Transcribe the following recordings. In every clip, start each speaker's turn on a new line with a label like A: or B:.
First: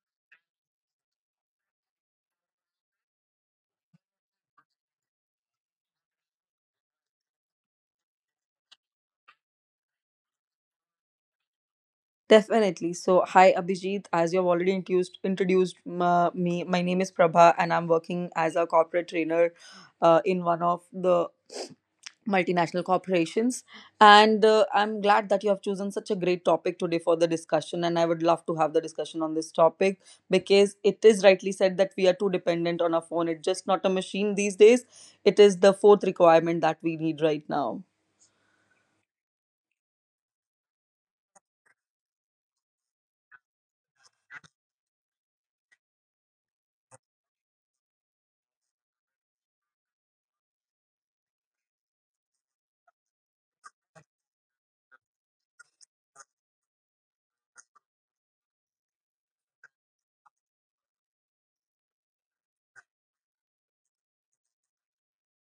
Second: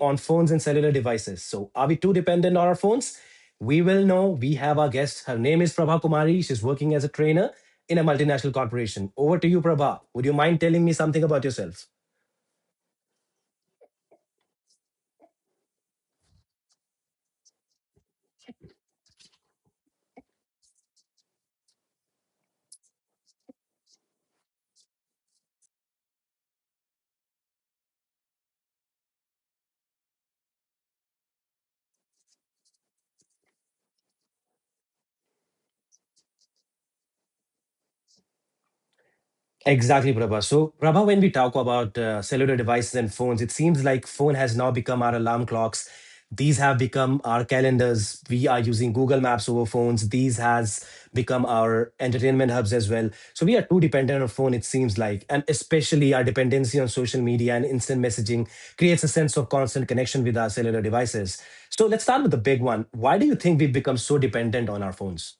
A: on phones and cellular devices. So, are we too dependent on our phones? We will know. We have our guest. Her name is Prabha Kumari. She's working as a trainer in a multinational corporation. Over to you, Prabha. Would you mind telling me something about yourself?
B: Definitely. So, hi Abhijit. As you've already me, my name is Prabha, and I'm working as a corporate trainer in one of the multinational corporations. And I'm glad that you have chosen such a great topic today for the discussion. And I would love to have the discussion on this topic because it is rightly said that we are too dependent on our phone. It's just not a machine these days. It is the fourth requirement that we need right now.
A: Exactly, Prabha. So, Prabha, when we talk about cellular devices and phones, it seems like phone has now become our alarm clocks. These have become our calendars. We are using Google Maps over phones. These has become our entertainment hubs as well. So we are too dependent on phone, it seems like, and especially our dependency on social media and instant messaging creates a sense of constant connection with our cellular devices. So let's start with the big one. Why do you think we've become so dependent on our phones?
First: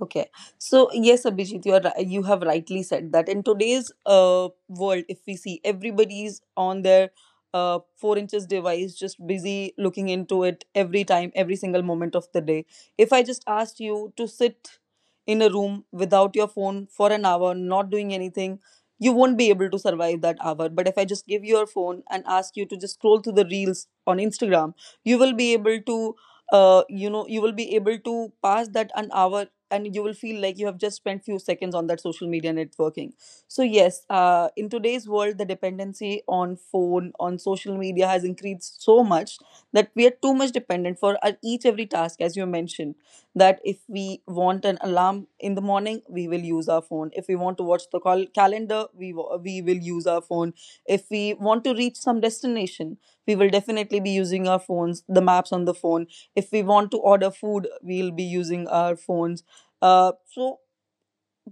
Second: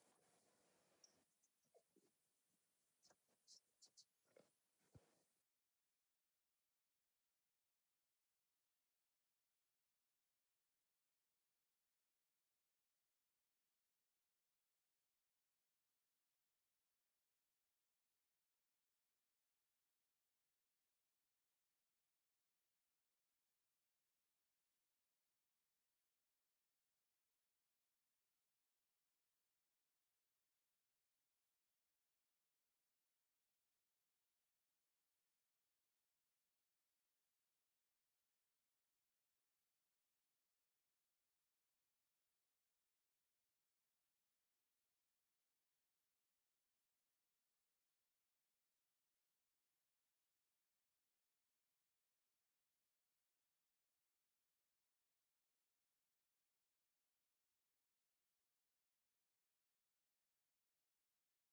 B: Okay. So, yes, Abhijit, you have rightly said that in today's world, if we see everybody is on their 4 inches device, just busy looking into it every time, every single moment of the day. If I just asked you to sit in a room without your phone for an hour, not doing anything, you won't be able to survive that hour. But if I just give you your phone and ask you to just scroll through the reels on Instagram, you will be able to you will be able to pass that an hour, and you will feel like you have just spent few seconds on that social media networking. So yes, in today's world, the dependency on phone, on social media, has increased so much that we are too much dependent for our each every task. As you mentioned, that if we want an alarm in the morning, we will use our phone. If we want to watch the call calendar, we will use our phone. If we want to reach some destination, we will definitely be using our phones, the maps on the phone. If we want to order food, we'll be using our phones. So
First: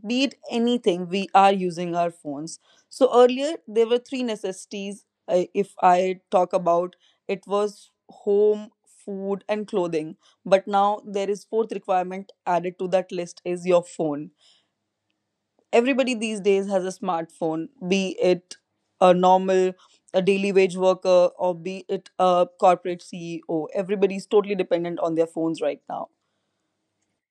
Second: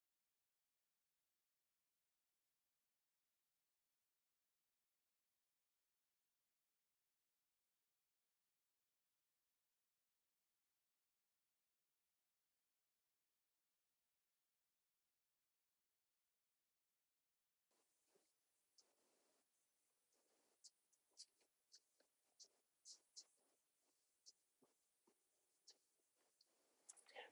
B: be it anything, we are using our phones. So earlier there were three necessities. If I talk about, it was home, food, and clothing. But now there is fourth requirement added to that list, is your phone. Everybody these days has a smartphone, be it a normal a daily wage worker or be it a corporate CEO. Everybody is totally dependent on their phones right now.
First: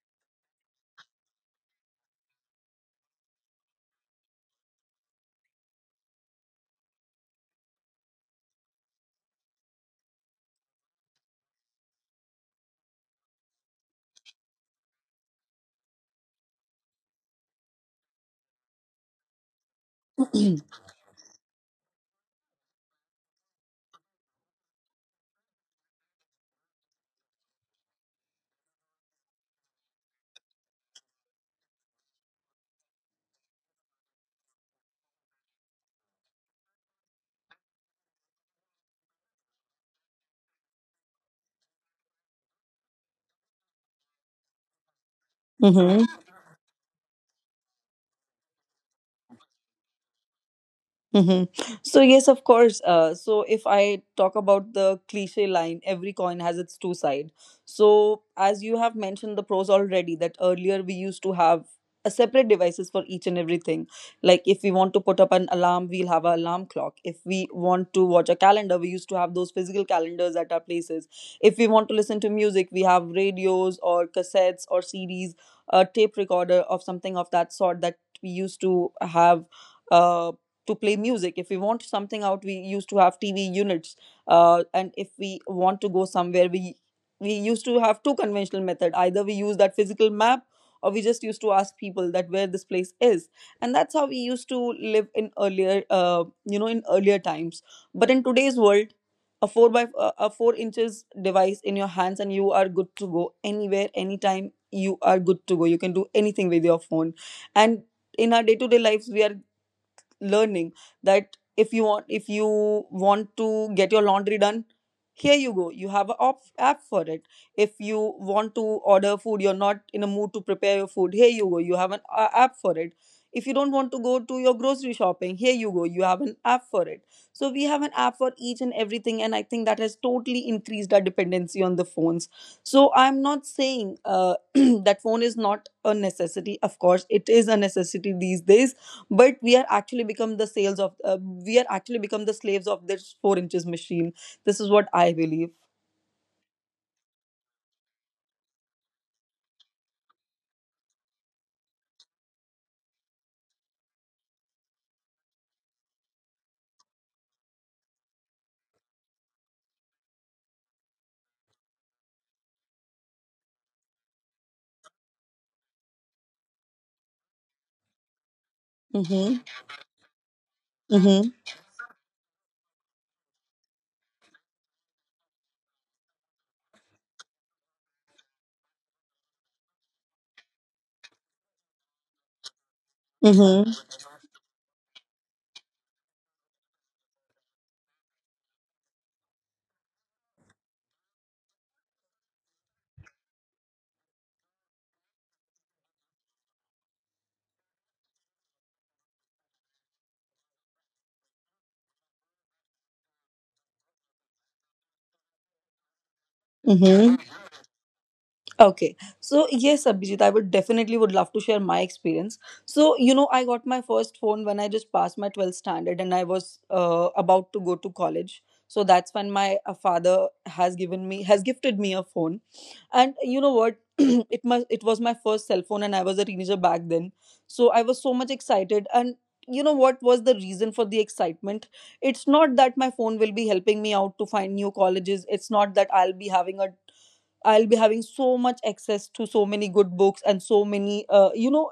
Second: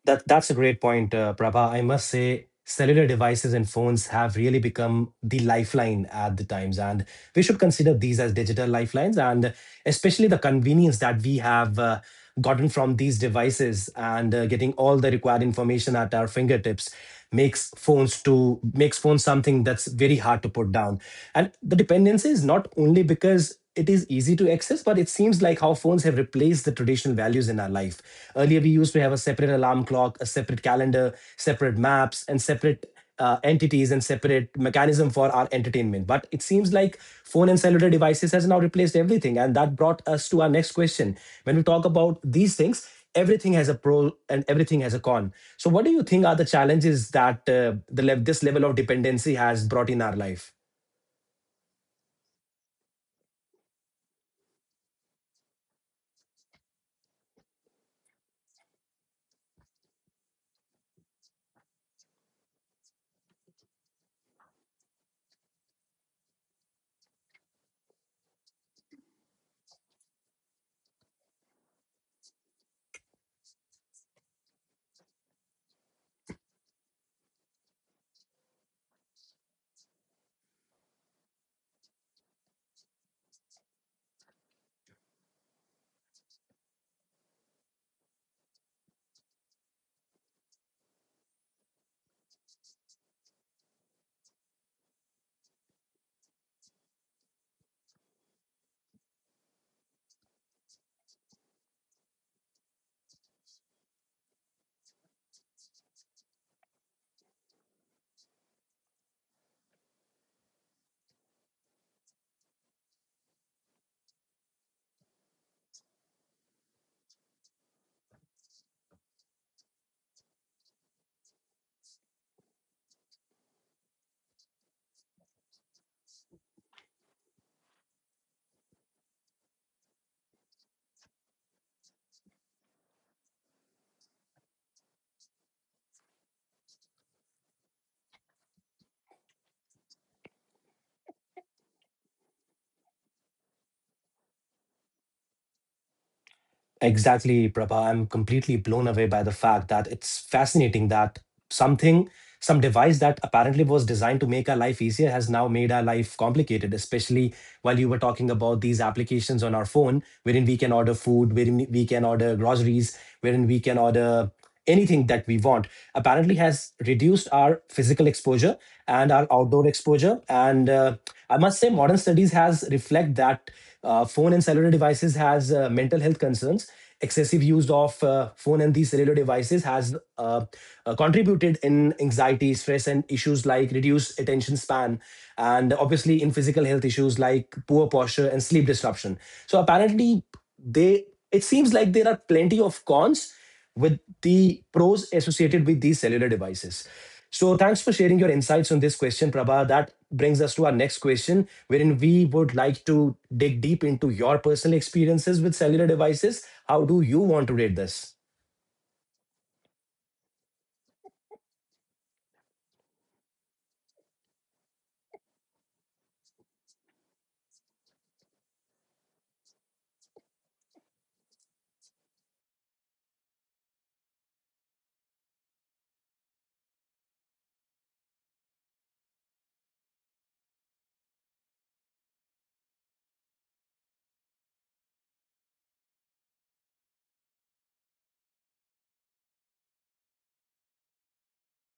A: That's a great point, Prabha. I must say, cellular devices and phones have really become the lifeline at the times, and we should consider these as digital lifelines, and especially the convenience that we have gotten from these devices and getting all the required information at our fingertips makes phones to makes phones something that's very hard to put down. And the dependency is not only because it is easy to access, but it seems like how phones have replaced the traditional values in our life. Earlier, we used to have a separate alarm clock, a separate calendar, separate maps, and separate entities and separate mechanism for our entertainment. But it seems like phone and cellular devices has now replaced everything, and that brought us to our next question. When we talk about these things, everything has a pro and everything has a con. So, what do you think are the challenges that this level of dependency has brought in our life?
B: Mm-hmm. So yes, of course. So if I talk about the cliche line, every coin has its two side. So as you have mentioned the pros already, that earlier we used to have a separate devices for each and everything. Like if we want to put up an alarm, we'll have an alarm clock. If we want to watch a calendar, we used to have those physical calendars at our places. If we want to listen to music, we have radios or cassettes or CDs, a tape recorder of something of that sort that we used to have uh, to play music. If we want something out, we used to have TV units. And if we want to go somewhere, we used to have two conventional method: either we use that physical map, or we just used to ask people that where this place is. And that's how we used to live in earlier, in earlier times. But in today's world, a 4 by uh, a 4 inches device in your hands, and you are good to go anywhere, anytime. You are good to go. You can do anything with your phone. And in our day to day lives, we are learning that if you want to get your laundry done, here you go, you have a app for it. If you want to order food, you're not in a mood to prepare your food, here you go, you have an app for it. If you don't want to go to your grocery shopping, here you go, you have an app for it. So we have an app for each and everything, and I think that has totally increased our dependency on the phones. So I'm not saying that phone is not a necessity. Of course, it is a necessity these days. But we are actually become the sales of we are actually become the slaves of this 4 inches machine. This is what I believe.
A: Exactly, Prabha. I'm completely blown away by the fact that it's fascinating that something, some device that apparently was designed to make our life easier has now made our life complicated, especially while you were talking about these applications on our phone, wherein we can order food, wherein we can order groceries, wherein we can order anything that we want, apparently has reduced our physical exposure and our
B: Mm-hmm.
A: outdoor exposure. And
B: Mm-hmm.
A: I must say, modern studies has reflect that phone and cellular devices has mental health concerns. Excessive use of phone and these cellular devices has contributed in anxiety, stress, and issues like
B: Mm-hmm.
A: reduced attention span, and obviously in physical health issues like poor posture and sleep disruption. So apparently, they it seems like there are plenty of cons with the pros associated with these cellular devices. So, thanks for sharing your insights on this question, Prabha. That brings us to our next question, wherein we would like to dig deep into your personal experiences with cellular devices. How do
B: Mm-hmm.
A: you want to rate this?
B: Okay, so yes, Abhijit, I would definitely would love to share my experience. So you know, I got my first phone when I just passed my 12th standard, and I was about to go to college. So that's when my father has given me has gifted me a phone, and you know what? It was my first cell phone, and I was a teenager back then. So I was so much excited, and you know what was the reason for the excitement? It's not that my phone will be helping me out to find new colleges. It's not that I'll be having so much access to so many good books and so many, you know.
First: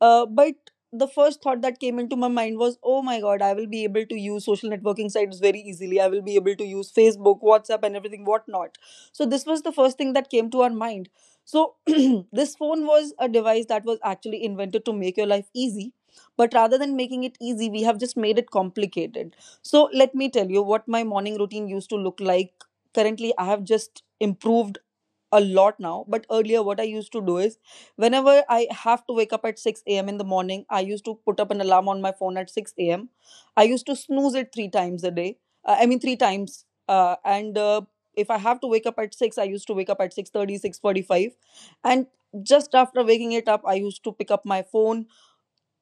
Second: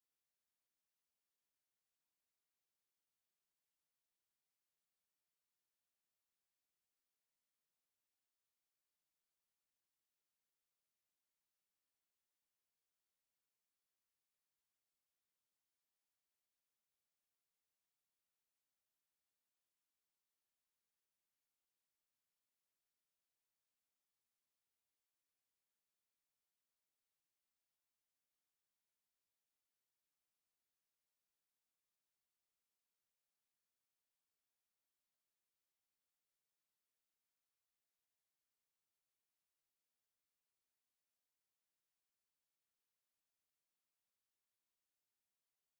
B: But the first thought that came into my mind was, oh my God, I will be able to use social networking sites very easily. I will be able to use Facebook, WhatsApp, and everything, whatnot. So, this was the first thing that came to our mind. So, this phone was a device that was actually invented to make your life easy. But rather than making it easy, we have just made it complicated. So, let me tell you what my morning routine used to look like. Currently, I have just improved a lot now, but earlier what I used to do is, whenever I have to wake up at 6 a.m. in the morning, I used to put up an alarm on my phone at 6 a.m. I used to snooze it three times a day, I mean three times, and if I have to wake up at 6, I used to wake up at 6:30, 6:45, and just after waking it up, I used to pick up my phone,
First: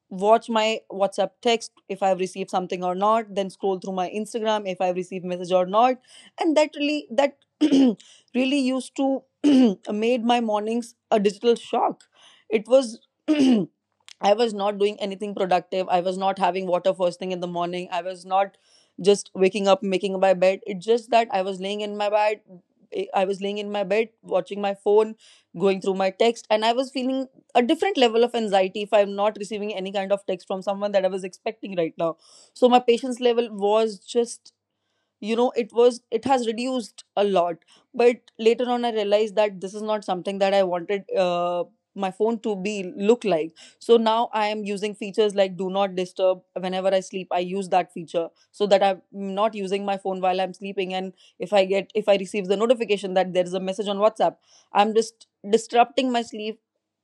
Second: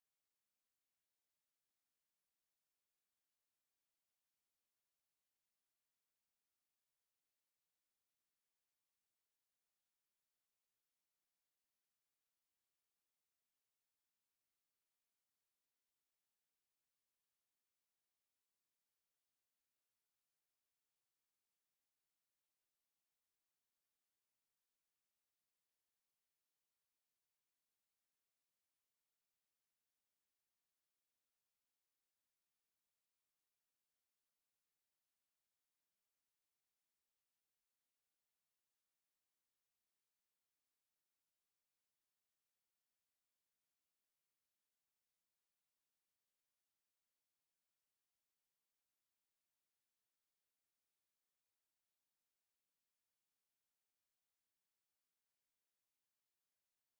B: watch my WhatsApp text if I've received something or not, then scroll through my Instagram if I've received message or not. And that really used to made my mornings a digital shock. It was I was not doing anything productive. I was not having water first thing in the morning. I was not just waking up, making my bed. It's just that I was laying in my bed. I was laying in my bed, watching my phone, going through my text, and I was feeling a different level of anxiety if I'm not receiving any kind of text from someone that I was expecting right now. So my patience level was just it has reduced a lot. But later on, I realized that this is not something that I wanted my phone to be look like. So now I am using features like do not disturb. Whenever I sleep, I use that feature so that I'm not using my phone while I'm sleeping. And if I receive the notification that there is a message on WhatsApp, I'm just disrupting my sleep,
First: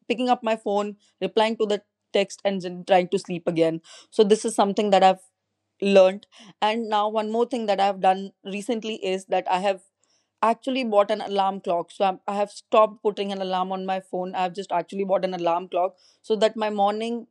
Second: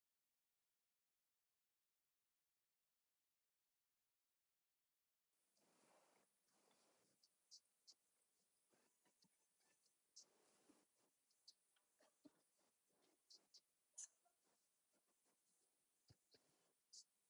B: picking up my phone, replying to the text, and then trying to sleep again. So this is something that I've learnt. And now, one more thing that I've done recently is that I have actually bought an alarm clock. I have stopped putting an alarm on my phone. I've just actually bought an alarm clock so that my morning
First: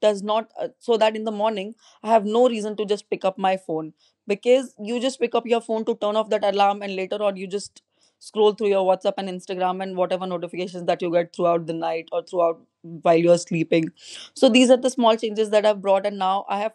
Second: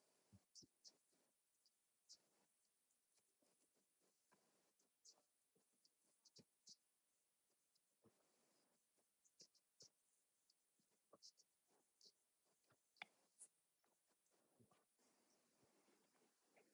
B: does not, so that in the morning, I have no reason to just pick up my phone, because you just pick up your phone to turn off that alarm, and later on you just scroll through your WhatsApp and Instagram and whatever notifications that you get throughout the night or throughout while you're sleeping. So these are the small changes that I've brought, and now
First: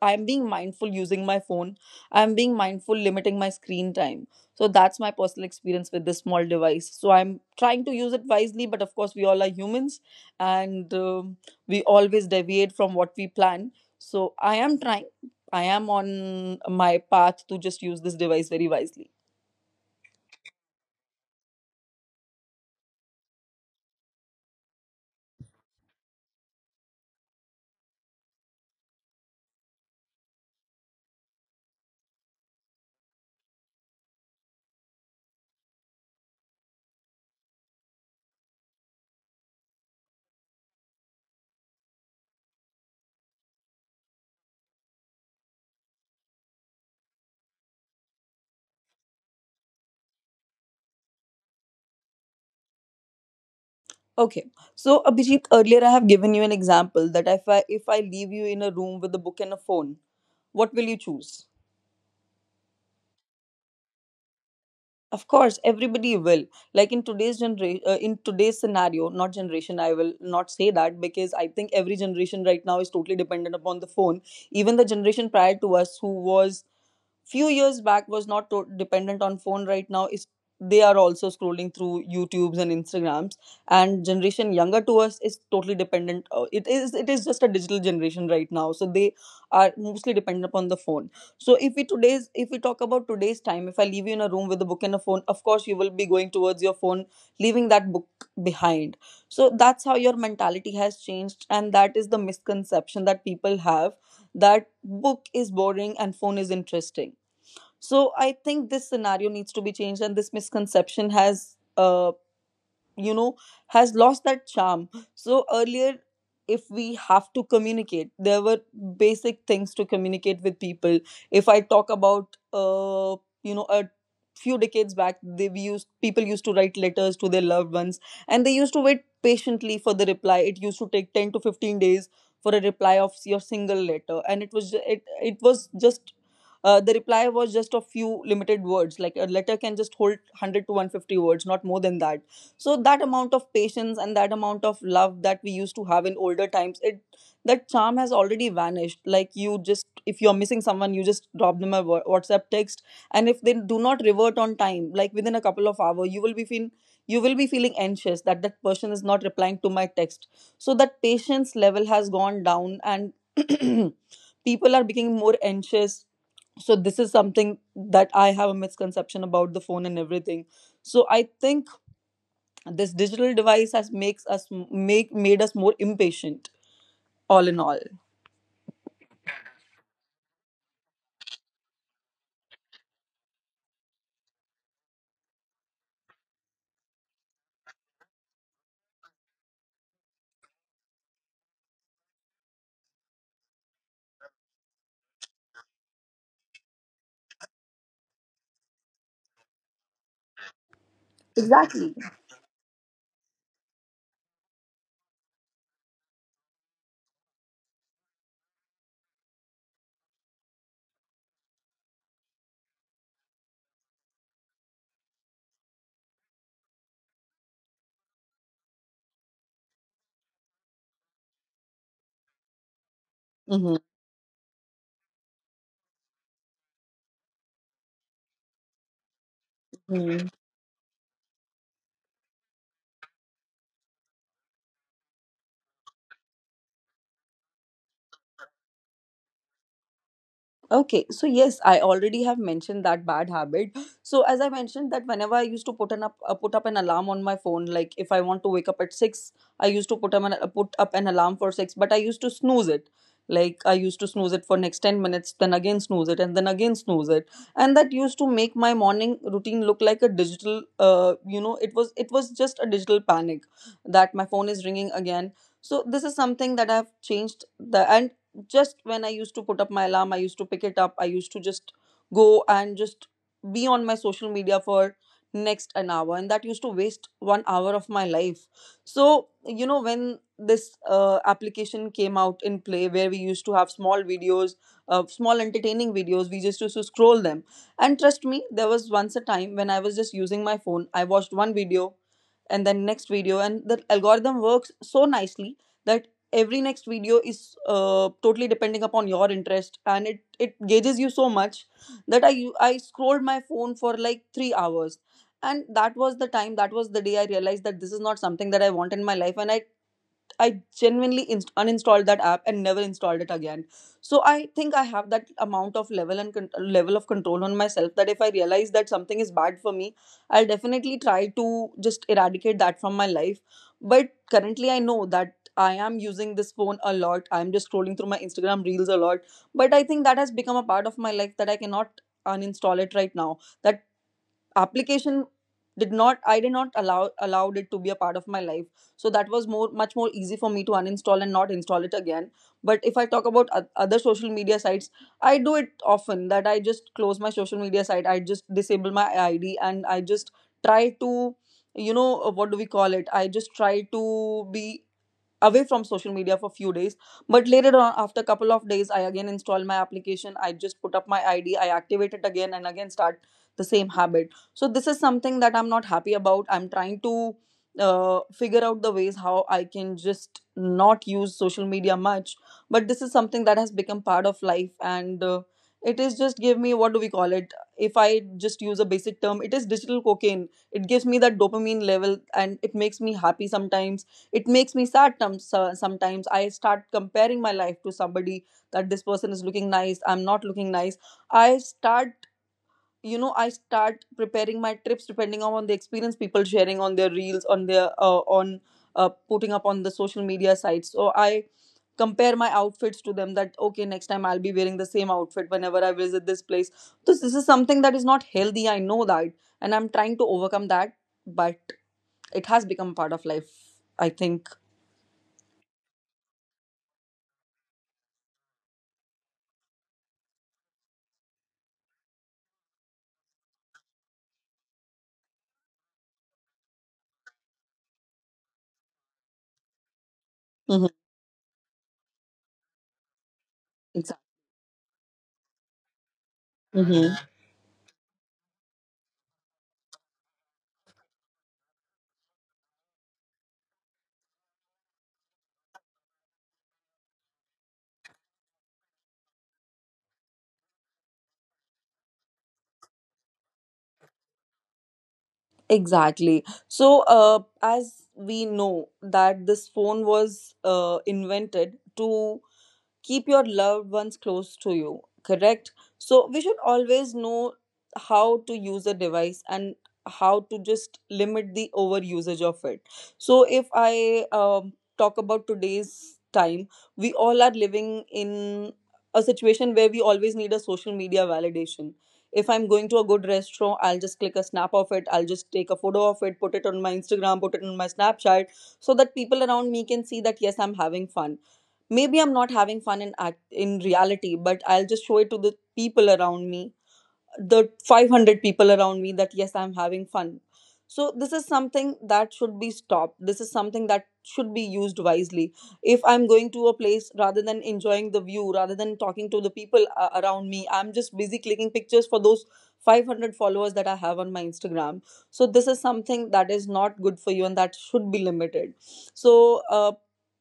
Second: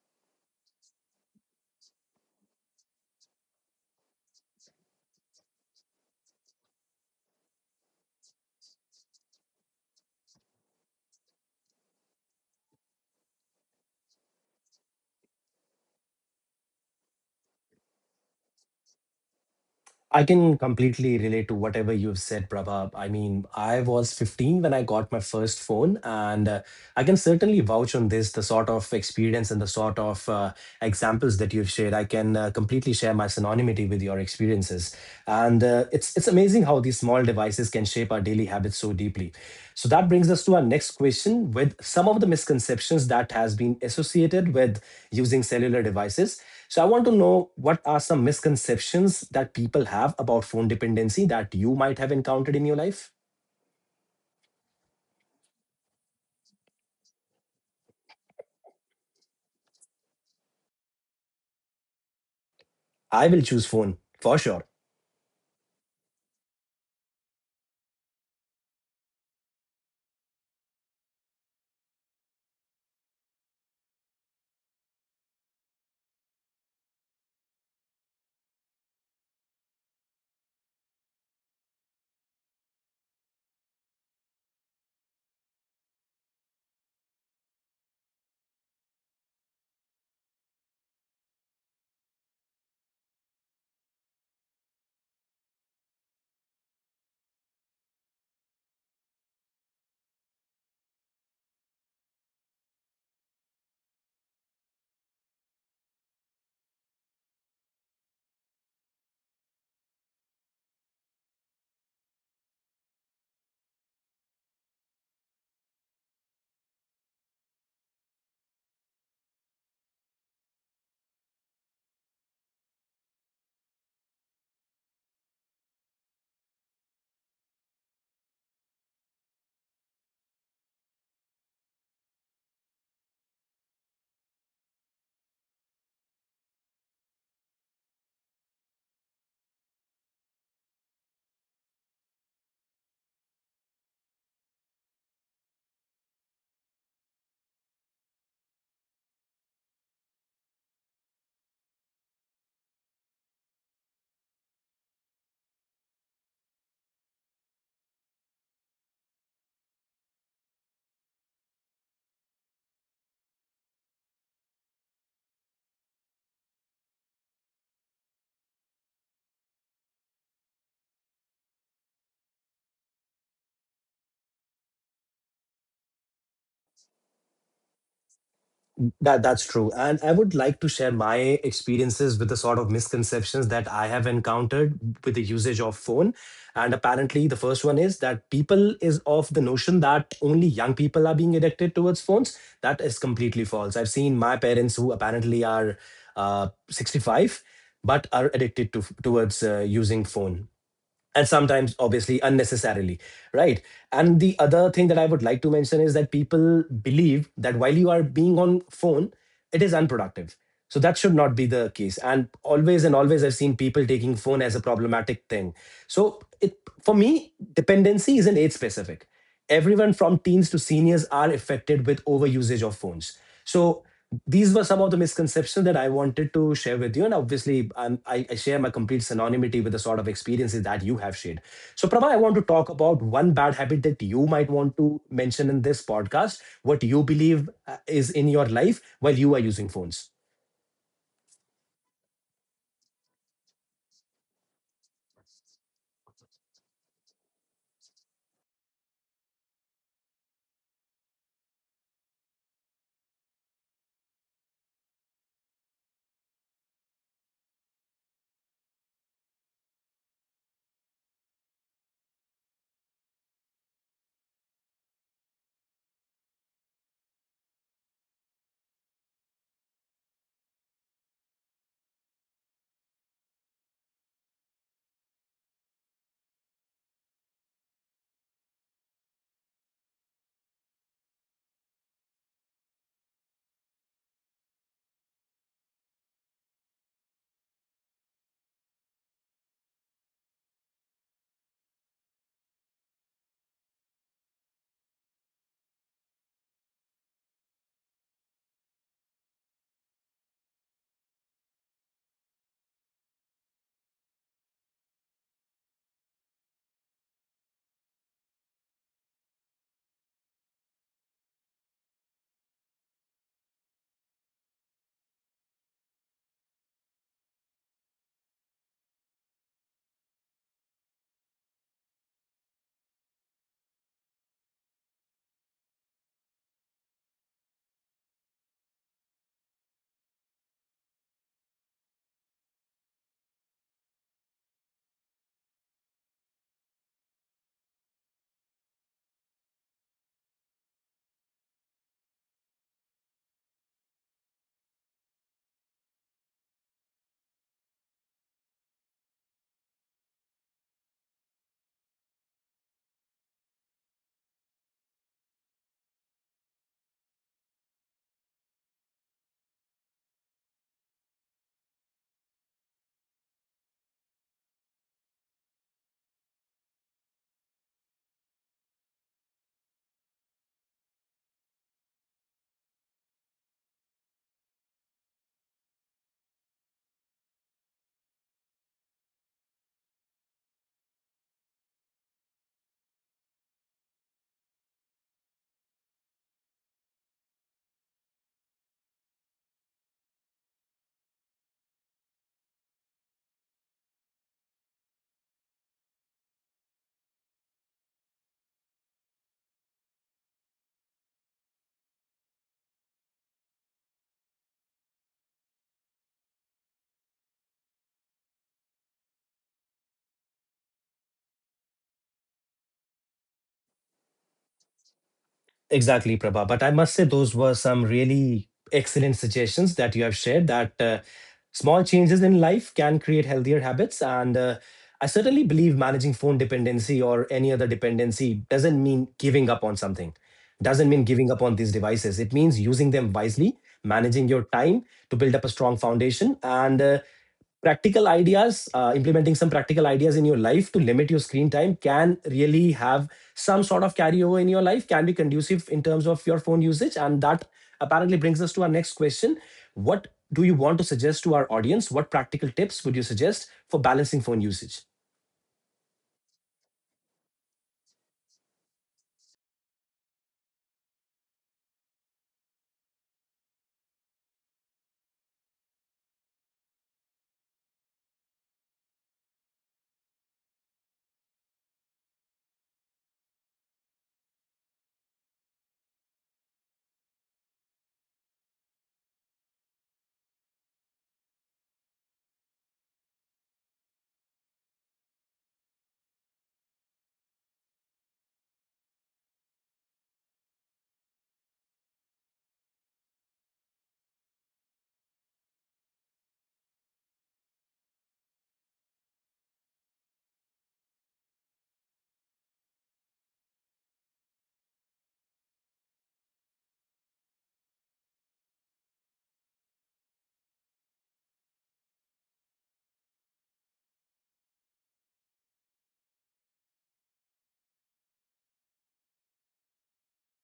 B: I'm being mindful using my phone. I'm being mindful limiting my screen time. So that's my personal experience with this small device. So I'm trying to use it wisely, but of course, we all are humans, and we always deviate from what we plan. So I am trying, I am on my path to just use this device very wisely.
A: I can completely relate to whatever you've said, Prabha. I mean, I was 15 when I got my first phone, and I can certainly vouch on this the sort of experience and the sort of examples that you've shared. I can completely share my synonymity with your experiences. And it's amazing how these small devices can shape our daily habits so deeply. So that brings us to our next question with some of the misconceptions that has been associated with using cellular devices. So I want to know, what are some misconceptions that people have about phone dependency that you might have encountered in your life?
B: Okay, so Abhijit, earlier I have given you an example that if I leave you in a room with a book and a phone, what will you choose?
A: I will choose phone for sure.
B: Of course, everybody will. Like in today's generation, in today's scenario, not generation, I will not say that, because I think every generation right now is totally dependent upon the phone. Even the generation prior to us, who was few years back was not to- dependent on phone right now is they are also scrolling through youtubes and instagrams, and generation younger to us is totally dependent. It is just a digital generation right now, so they are mostly dependent upon the phone. So if we talk about today's time, if I leave you in a room with a book and a phone, of course you will be going towards your phone, leaving that book behind. So that's how your mentality has changed, and that is the misconception that people have, that book is boring and phone is interesting. So I think this scenario needs to be changed, and this misconception has you know has lost that charm. So earlier, if we have to communicate, there were basic things to communicate with people. If I talk about a few decades back, they we used people used to write letters to their loved ones, and they used to wait patiently for the reply. It used to take 10 to 15 days for a reply of your single letter, and it was just the reply was just a few limited words. Like a letter can just hold 100 to 150 words, not more than that. So that amount of patience and that amount of love that we used to have in older times, it that charm has already vanished. Like you just, if you're missing someone, you just drop them a whatsapp text, and if they do not revert on time, like within a couple of hours, you will be feeling, you will be feeling anxious that that person is not replying to my text. So that patience level has gone down, and people are becoming more anxious. So this is something that I have a misconception about, the phone and everything. So I think this digital device has makes us make made us more impatient. All in all,
A: That's true. And I would like to share my experiences with the sort of misconceptions that I have encountered with the usage of phone. And apparently the first one is that people is of the notion that only young people are being addicted towards phones. That is completely false. I've seen my parents who apparently are 65, but are addicted to towards using phone, and sometimes
B: exactly.
A: obviously unnecessarily. Right. And the other thing that I would like to mention is that people believe that while you are being on phone, it is unproductive. So that should not be the case, and always I've seen people taking phone as a problematic thing. So it, for me, dependency isn't age specific. Everyone from teens to seniors are affected with overusage of phones. So these were some of the misconceptions that I wanted to share with you. And obviously, I share my complete synonymity with the sort of
B: Hmm.
A: experiences that you have shared. So, Prabha, I want to talk about one bad habit that you might want to mention in this podcast, what you believe is in your life while you are using phones.
B: Okay, so yes, I already have mentioned that bad habit. So as I mentioned, that whenever I used to put up an alarm on my phone, like if I want to wake up at six, I used to put up an alarm for six, but I used to snooze it. Like I used to snooze it for next 10 minutes, then again snooze it, and then again snooze it, and that used to make my morning routine look like a digital. It was just a digital panic that my phone is ringing again. So this is something that I've changed. The and Just when I used to put up my alarm, I used to pick it up, I used to just go and just be on my social media for next an hour, and that used to waste 1 hour of my life. So you know, when this application came out in play, where we used to have small videos, small entertaining videos, we just used to scroll them. And trust me, there was once a time when I was just using my phone, I watched one video and then next video, and the algorithm works so nicely that every next video is totally depending upon your interest, and it gauges you so much that I scrolled my phone for like 3 hours. And that was the time, that was the day I realized that this is not something that I want in my life, and I genuinely uninstalled that app and never installed it again. So I think I have that amount of level and level of control on myself that if I realize that something is bad for me, I'll definitely try to just eradicate that from my life. But currently, I know that I am using this phone a lot. I'm just scrolling through my Instagram reels a lot. But I think that has become a part of my life that I cannot uninstall it right now. That application, did not I did not allow allowed it to be a part of my life, so that was more much more easy for me to uninstall and not install it again. But if I talk about other social media sites, I do it often, that I just close my social media site, I just disable my ID, and I just try to, what do we call it, I just try to be away from social media for a few days. But later on, after a couple of days, I again install my application, I just put up my ID, I activate it again, and again start the same habit. So this is something that I'm not happy about. I'm trying to figure out the ways how I can just not use social media much. But this is something that has become part of life, and it is just, give me, what do we call it, if I just use a basic term, it is digital cocaine. It gives me that dopamine level and it makes me happy sometimes. It makes me sad sometimes. I start comparing my life to somebody, that this person is looking nice, I'm not looking nice. I start, you know, I start preparing my trips depending on the experience people sharing on their reels, on their on putting up on the social media sites. So I compare my outfits to them, that okay, next time I'll be wearing the same outfit whenever I visit this place. This is something that is not healthy, I know that, and I'm trying to overcome that. But it has become part of life, I think.
A: Exactly, Prabha. But I must say, those were some really excellent suggestions that you have shared that small changes in life can create healthier habits. And I certainly believe managing phone dependency or any other dependency doesn't mean giving up on something,
B: Mhm.
A: doesn't mean giving up on these devices. It means using them wisely, managing your time to build up a strong foundation. And
B: Mm-hmm.
A: practical ideas implementing some practical ideas in your life to limit your screen time can really have some sort of carryover in your life, can be conducive in terms of your phone usage. And that apparently brings us to our next question. What do you want to suggest to our audience? What practical tips would you suggest for balancing phone usage?
B: Exactly. So, as we know that this phone was invented to keep your loved ones close to you, correct? So we should always know how to use a device and how to just limit the over usage of it. So if I talk about today's time, we all are living in a situation where we always need a social media validation. If I'm going to a good restaurant, I'll just click a snap of it, I'll just take a photo of it, put it on my Instagram, put it on my Snapchat, so that people around me can see that yes, I'm having fun. Maybe I'm not having fun in act in reality, but I'll just show it to the people around me, the 500 people around me, that yes, I'm having fun. So this is something that should be stopped. This is something that should be used wisely. If I'm going to a place, rather than enjoying the view, rather than talking to the people around me, I'm just busy clicking pictures for those 500 followers that I have on my Instagram. So this is something that is not good for you and that should be limited. So uh,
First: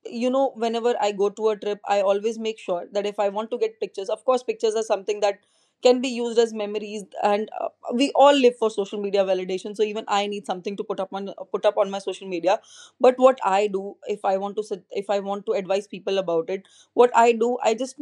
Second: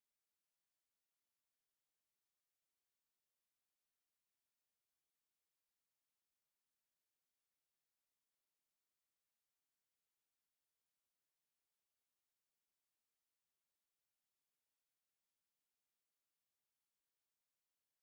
B: you know whenever I go to a trip, I always make sure that if I want to get pictures, of course pictures are something that can be used as memories, and we all live for social media validation, so even I need something to put up on, put up on my social media. But what I do, if I want to sug- if I want to advise people about it, what I do, I just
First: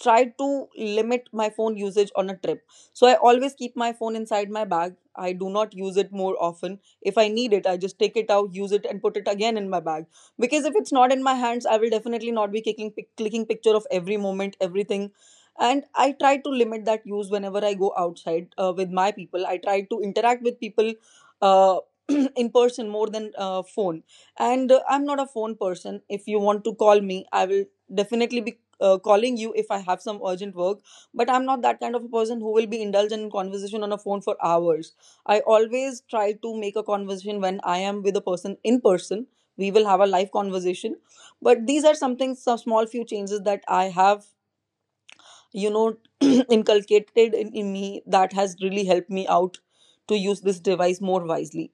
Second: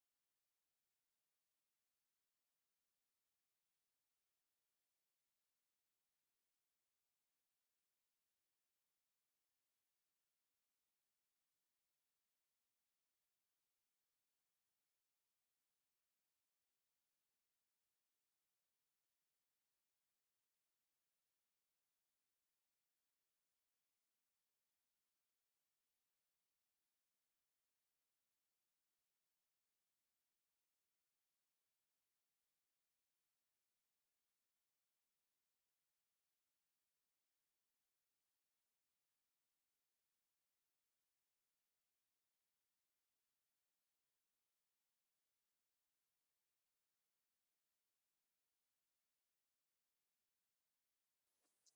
B: try to limit my phone usage on a trip. So I always keep my phone inside my bag. I do not use it more often. If I need it, I just take it out, use it, and put it again in my bag. Because if it's not in my hands, I will definitely not be clicking picture of every moment, everything. And I try to limit that use whenever I go outside with my people. I try to interact with people uh, in person more than phone. And I'm not a phone person. If you want to call me, I will definitely be calling you if I have some urgent work. But I'm not that kind of a person who will be indulged in conversation on a phone for hours. I always try to make a conversation when I am with a person in person. We will have a live conversation. But these are something, some small few changes that I have, you know, inculcated in me that has really helped me out to use this device more wisely.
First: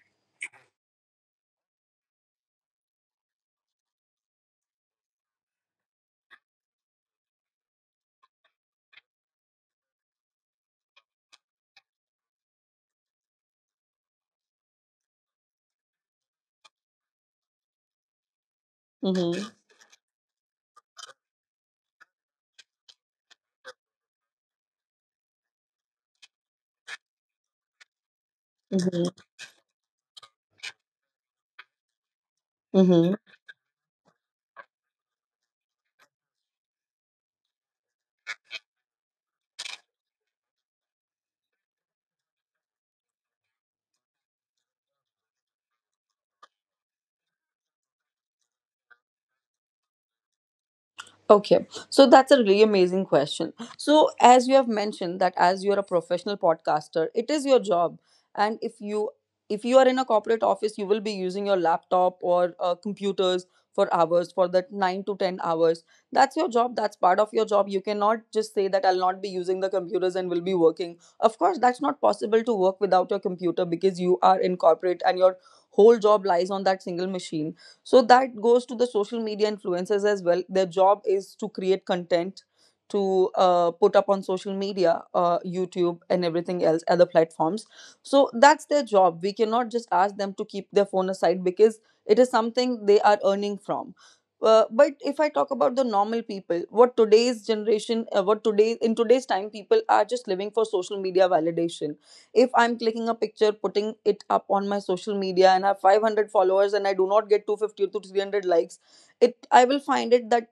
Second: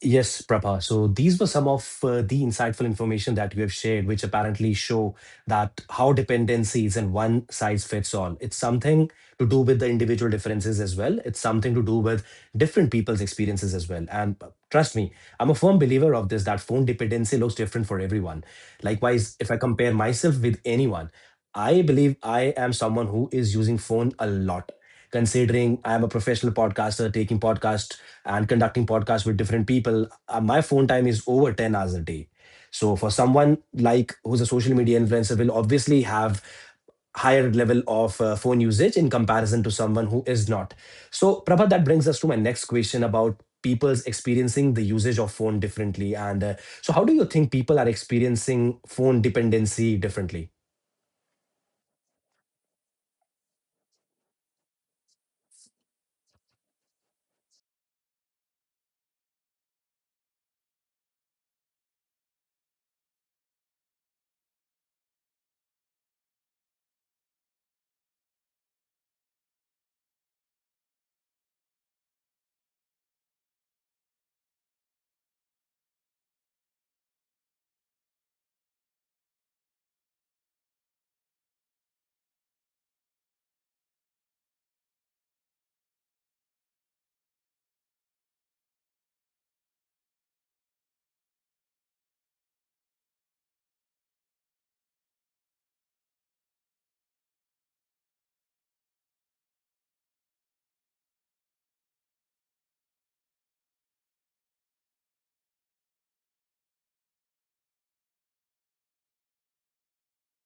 A: Yes, Prabha. So these were some of the insightful information that you have shared, which apparently show that how dependency isn't one size fits all. It's something to do with the individual differences as well. It's something to do with different people's experiences as well. And trust me, I'm a firm believer of this that phone dependency looks different for everyone. Likewise,
B: Mm-hmm.
A: if I compare myself with anyone, I believe I am someone who is using phone a lot. Considering I am a professional podcaster, taking podcast and conducting podcasts with different people, my phone time is over 10 hours a day. So for
B: Mm-hmm.
A: someone like who's a social media influencer will obviously have higher level of phone usage in comparison to someone who is not. So, Prabha, that brings us to my next question about people's experiencing the usage of phone differently. And so how do you think people are experiencing phone dependency differently?
B: Okay, so that's a really amazing question. So, as you have mentioned, that as you're a professional podcaster, it is your job, and if you are in a corporate office, you will be using your laptop or computers for hours, for that 9 to 10 hours. That's your job. That's part of your job. You cannot just say that I'll not be using the computers and will be working. Of course, that's not possible to work without your computer because you are in corporate and your whole job lies on that single machine. So that goes to the social media influencers as well. Their job is to create content to put up on social media, youtube and everything else, other platforms. So that's their job. We cannot just ask them to keep their phone aside because it is something they are earning from. But if I talk about the normal people, what today, in today's time, people are just living for social media validation. If I'm clicking a picture, putting it up on my social media and have 500 followers, and I do not get 250 to 300 likes, it I will find it that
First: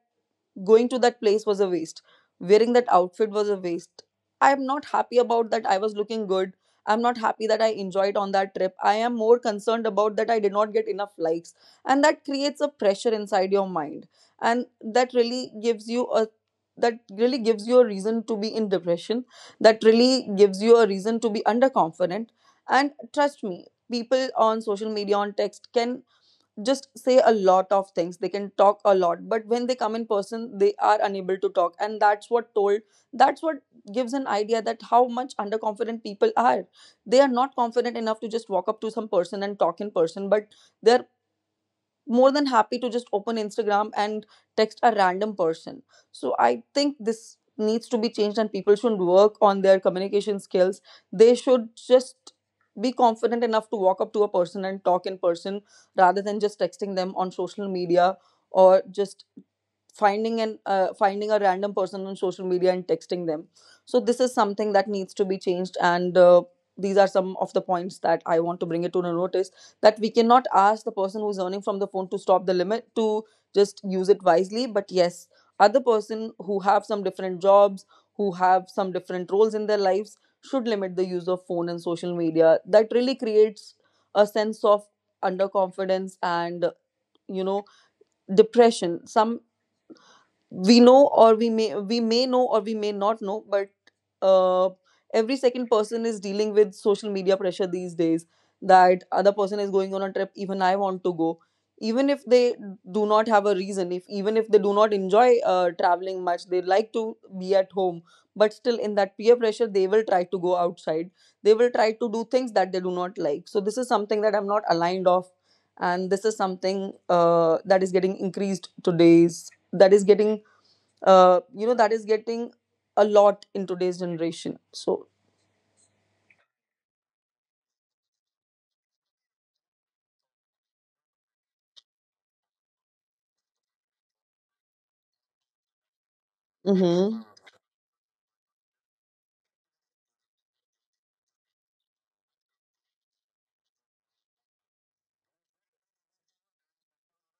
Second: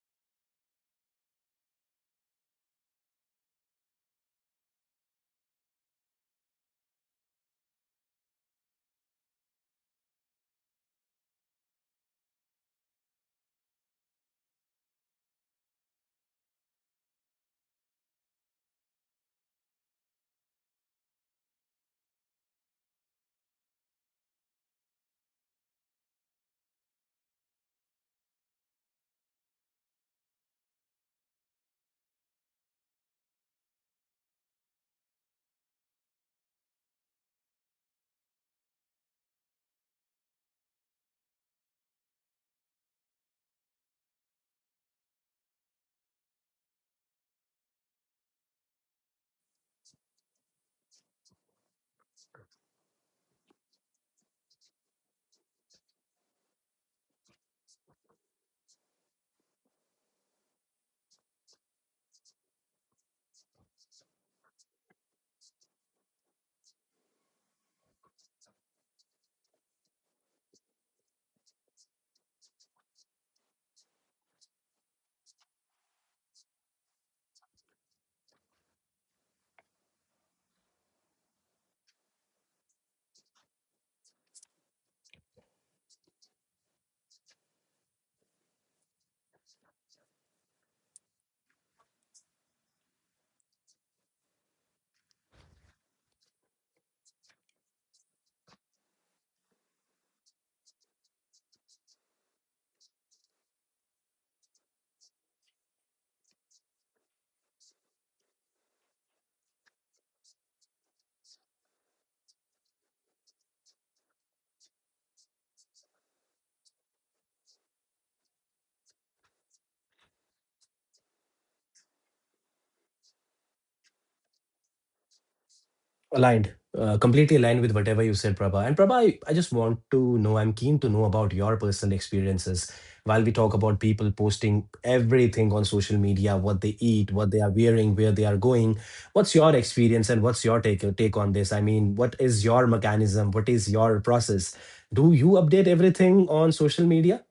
B: going to that place was a waste, wearing that outfit was a waste. I am not happy about that I was looking good. I'm not happy that I enjoyed on that trip. I am more concerned about that I did not get enough likes, and that creates a pressure inside your mind. And that really gives you a reason to be in depression. That really gives you a reason to be underconfident. And trust me, people on social media, on text, can just say a lot of things. They can talk a lot, but when they come in person they are unable to talk, and that's what gives an idea that how much underconfident people are. They are not confident enough to just walk up to some person and talk in person, but they're more than happy to just open Instagram and text a random person. So I think this needs to be changed, and people should work on their communication skills. They should just be confident enough to walk up to a person and talk in person rather than just texting them on social media, or just finding a random person on social media and texting them. So this is something that needs to be changed, and these are some of the points that I want to bring it to the notice, that we cannot ask the person who's earning from the phone to stop, the limit, to just use it wisely. But yes, other person who have some different jobs, who have some different roles in their lives, should limit the use of phone and social media. That really creates a sense of underconfidence and you know depression. Some we know, or we may know, or we may not know, but uh, every second person is dealing with social media pressure these days. That other person is going on a trip, even I want to go, even if they do not have a reason, if even if they do not enjoy traveling much, they like to be at home. But still, in that peer pressure they will try to go outside. They will try to do things that they do not like. So this is something that I'm not aligned of, and this is something that is getting increased today's that is getting you know that is getting a lot in today's generation. So.
A: Aligned. Completely aligned with whatever you said, Prabha. And Prabha, I just want to know, I'm keen to know about your personal experiences while we talk about people posting everything on social media, what they eat,
B: Mhm.
A: what they are wearing, where they are going. What's your experience and what's your take on this? I mean, what is your mechanism? What is your process? Do you update everything on social media?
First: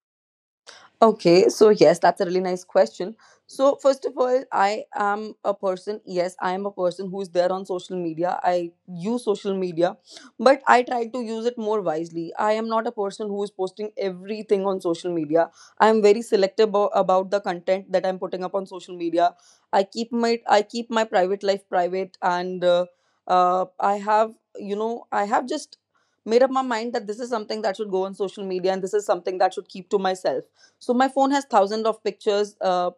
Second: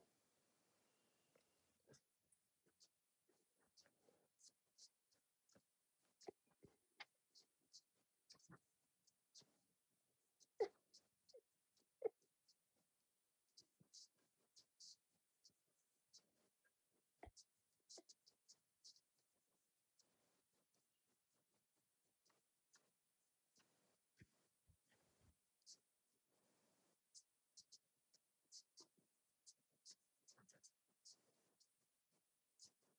B: Okay, so yes, that's a really nice question. So, first of all, I am a person. Yes, I am a person who's there on social media. I use social media, but I try to use it more wisely. I am not a person who is posting everything on social media. I am very selective about the content that I'm putting up on social media. I keep my private life private, and I have just made up my mind that this is something that should go on social media and this is something that should keep to myself. So my phone has thousands of pictures,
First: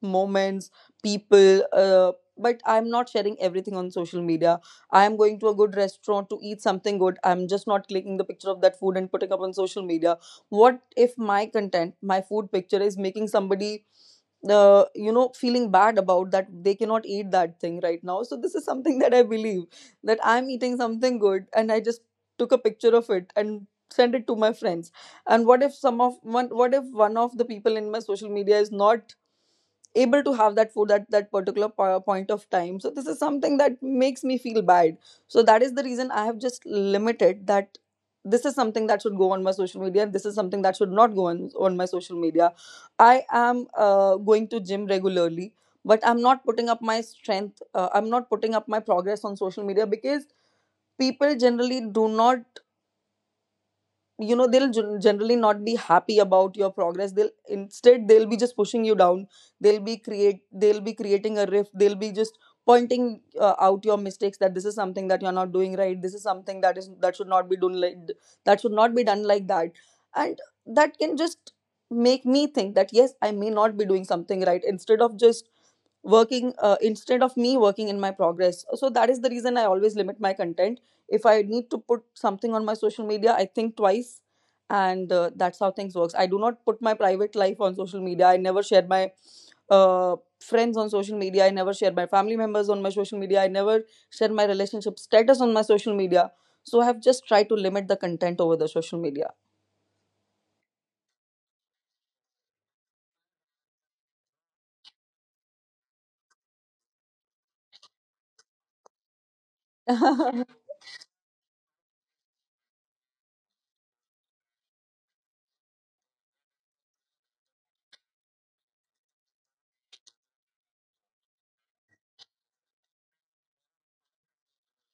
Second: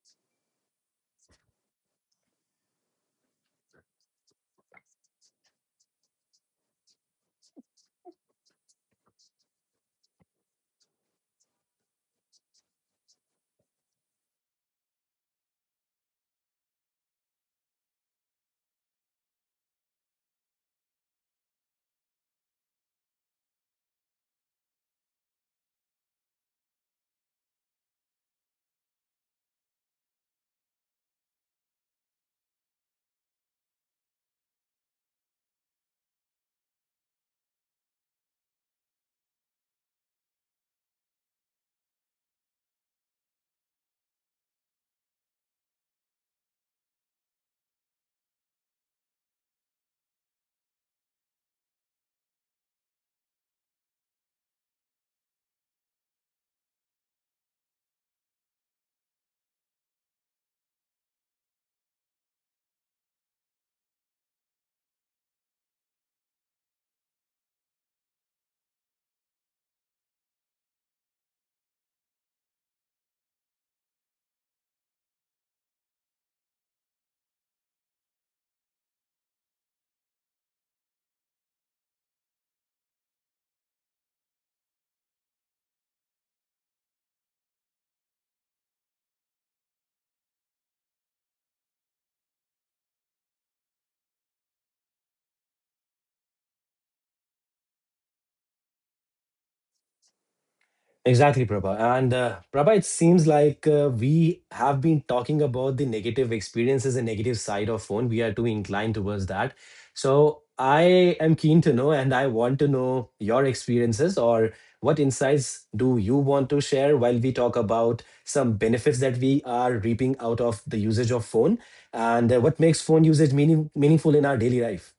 B: moments, people, but I'm not sharing everything on social media. I am going to a good restaurant to eat something good, I'm just not clicking the picture of that food and putting up on social media. What if my food picture is making somebody, feeling bad about that they cannot eat that thing right now? So this is something that I believe, that I'm eating something good and I just took a picture of it and sent it to my friends. And what if some of one what if one of the people in my social media is not able to have that food at that particular point of time? So this is something that makes me feel bad. So that is the reason I have just limited that. This is something that should go on my social media, this is something that should not go on my social media. I am going to gym regularly, but I'm not putting up my strength, I'm not putting up my progress on social media, because people generally do not, they'll generally not be happy about your progress. They'll Instead, they'll be just pushing you down. They'll be creating a rift. They'll be just pointing out your mistakes, that this is something that you're not doing right, this is something that should not be done like that, should not be done like that. And that can just make me think that yes, I may not be doing something right, instead of just working instead of me working in my progress. So that is the reason I always limit my content. If I need to put something on my social media, I think twice, and that's how things works. I do not put my private life on social media. I never share my friends on social media, I never share my family members on my social media, I never share my relationship status on my social media. So I have just tried to limit the content over the social media.
A: Exactly, Prabha. And Prabha, it seems like we have been talking about the negative experiences and negative side of phone. We are too inclined towards that. So I am keen to know, and I want to know your experiences, or what insights do you want to share while we talk about some benefits that we are reaping out of the usage of phone, and what makes phone usage meaningful in our daily life.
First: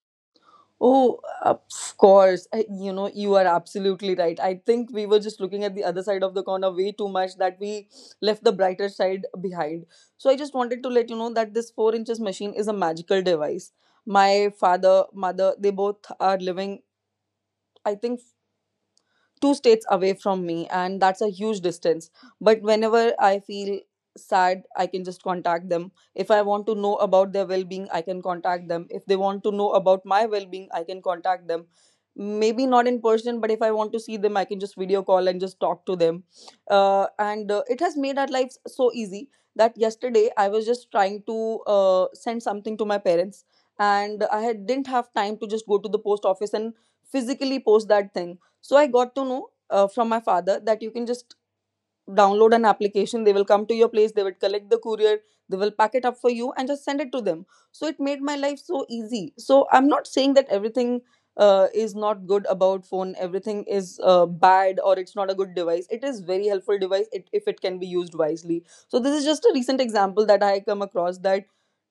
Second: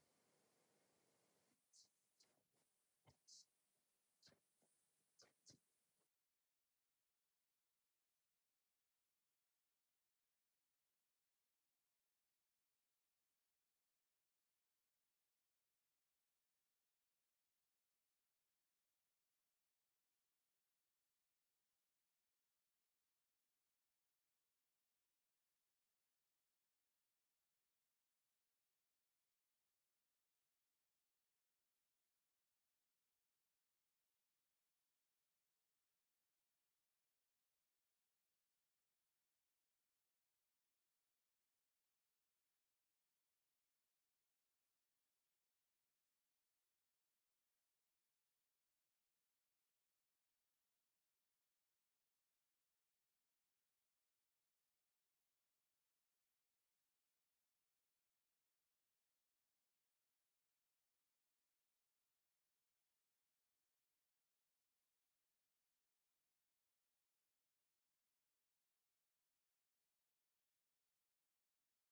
B: Oh, of course. You know, you are absolutely right. I think we were just looking at the other side of the corner way too much that we left the brighter side behind. So I just wanted to let you know that this 4 inches machine is a magical device. My father, mother, they both are living, I think, two states away from me, and that's a huge distance. But whenever I feel sad, I can just contact them. If I want to know about their well-being, I can contact them. If they want to know about my well-being, I can contact them. Maybe not in person, but if I want to see them, I can just video call and just talk to them. And it has made our lives so easy, that yesterday I was just trying to send something to my parents, and didn't have time to just go to the post office and physically post that thing. So I got to know, from my father, that you can just download an application. They will come to your place. They will collect the courier. They will pack it up for you and just send it to them. So it made my life so easy. So I'm not saying that everything is not good about phone. Everything is bad, or it's not a good device. It is very helpful device, if it can be used wisely. So this is just a recent example that I come across that.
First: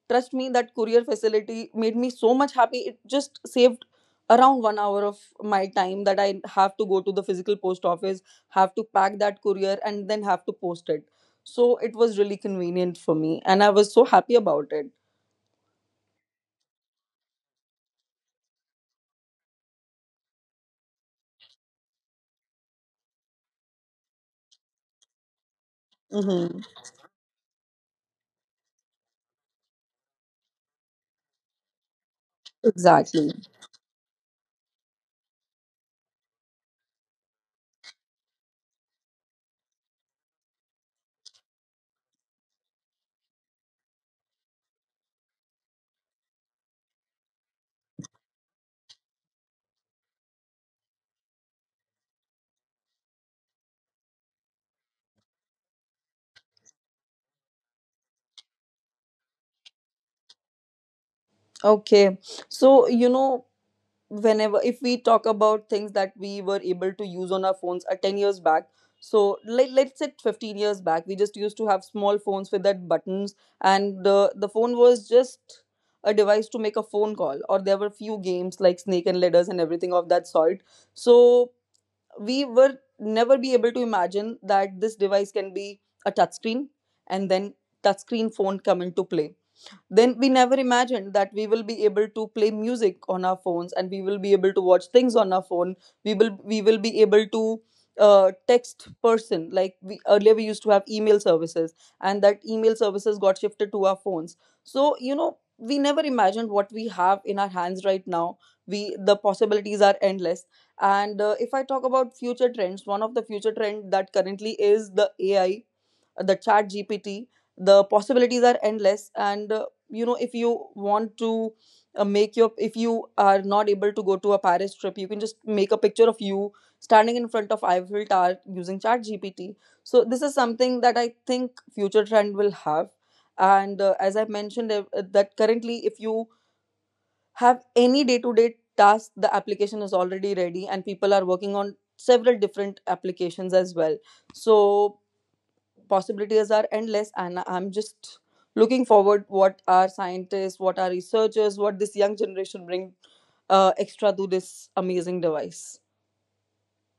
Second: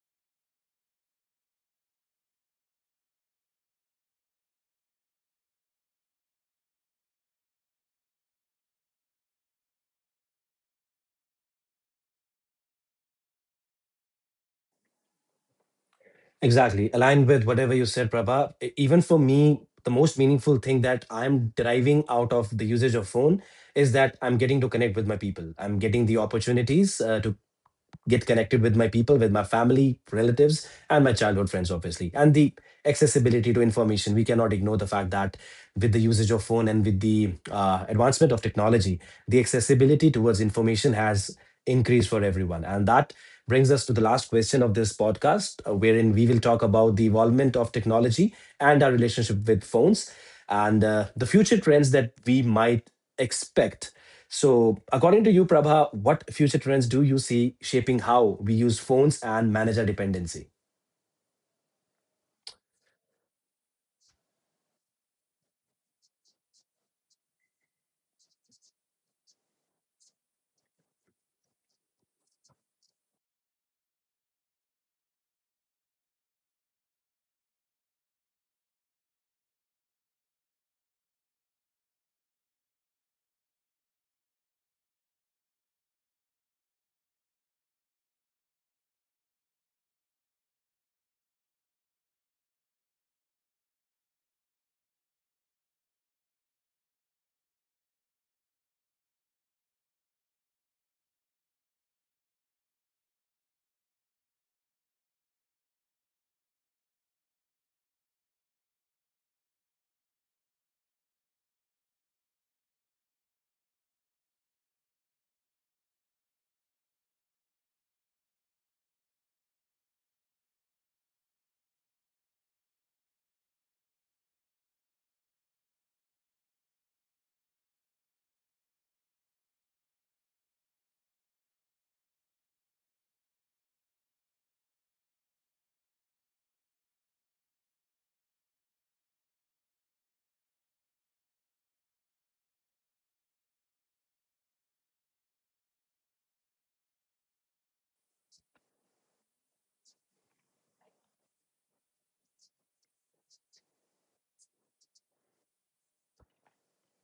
B: Trust me, that courier facility made me so much happy. It just saved around 1 hour of my time that I have to go to the physical post office, have to pack that courier, and then have to post it. So it was really convenient for me, and I was so happy about it.
A: Exactly. Aligned with whatever you said, Prabha. E- Even for me, the most meaningful thing that I'm deriving out of the usage of phone is that I'm getting to connect with my people. I'm getting the
B: Mm-hmm.
A: opportunities to get connected with my people, with my family, relatives, and my childhood friends, obviously. And the
B: Exactly.
A: accessibility to information. We cannot ignore the fact that with the usage of phone and with the advancement of technology, the accessibility towards information has increased for everyone. And that brings us to the last question of this podcast, wherein we will talk about the involvement of technology and our relationship with phones, and the future trends that we might expect. So, according to you, Prabha, what future trends do you see shaping how we use phones and manage our dependency?
B: Okay. So, whenever if we talk about things that we were able to use on our phones 10 years back, so let's say 15 years back, we just used to have small phones with that buttons. And the phone was just a device to make a phone call, or there were few games like snake and ladders and everything of that sort. So we were never be able to imagine that this device can be a touchscreen, and then touchscreen phone come into play. Then we never imagined that we will be able to play music on our phones and we will be able to watch things on our phone. We will be able to text person, like we earlier we used to have email services, and that email services got shifted to our phones. So, we never imagined what we have in our hands right now, we the possibilities are endless. And if I talk about future trends, one of the future trend that currently is the AI, the ChatGPT, the possibilities are endless, and if you want to make your if you are not able to go to a Paris trip, you can just make a picture of you standing in front of Eiffel Tower using ChatGPT. So this is something that I think future trend will have, and as I mentioned, that currently if you have any day to day task, the application is already ready, and people are working on several different applications as well. So possibilities are endless, and I'm just looking forward what our scientists, what our researchers, what this young generation bring extra to this amazing device.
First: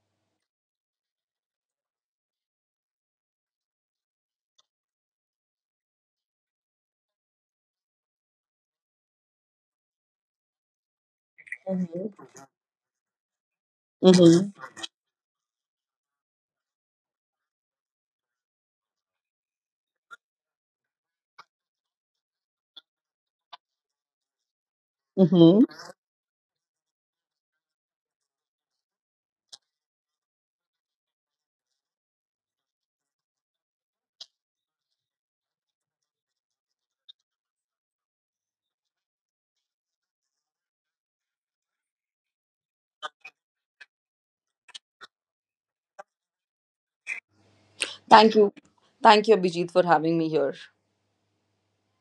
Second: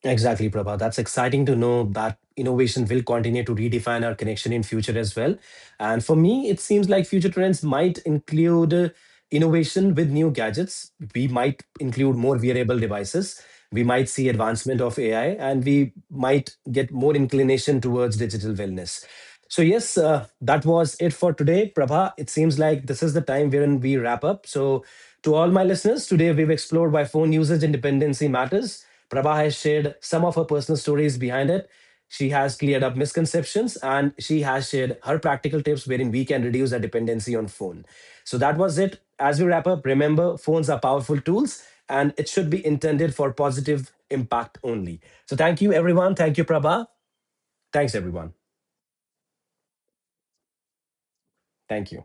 A: Exactly, Prabha. That's exciting to know that innovation will continue to redefine our connection in future as well. And for me, it seems like future trends might include innovation with new gadgets. We might include
B: Mm-hmm.
A: more wearable devices, we might see
B: Mm-hmm.
A: advancement of AI, and we might get more inclination towards digital wellness. So, yes, that was it for today. Prabha, it seems like this is the time wherein we wrap up. So, to all my listeners, today we've explored why phone usage and dependency matters. Prabha has shared some of her personal stories behind it. She has cleared up misconceptions and she has shared her practical tips wherein we can reduce our dependency on phone. So that was it. As we wrap up, remember phones are powerful tools and it should be intended for positive impact only. So thank you everyone. Thank you Prabha. Thanks everyone.
B: Thank you. Thank you, Abhijit, for having me here.
A: Thank you.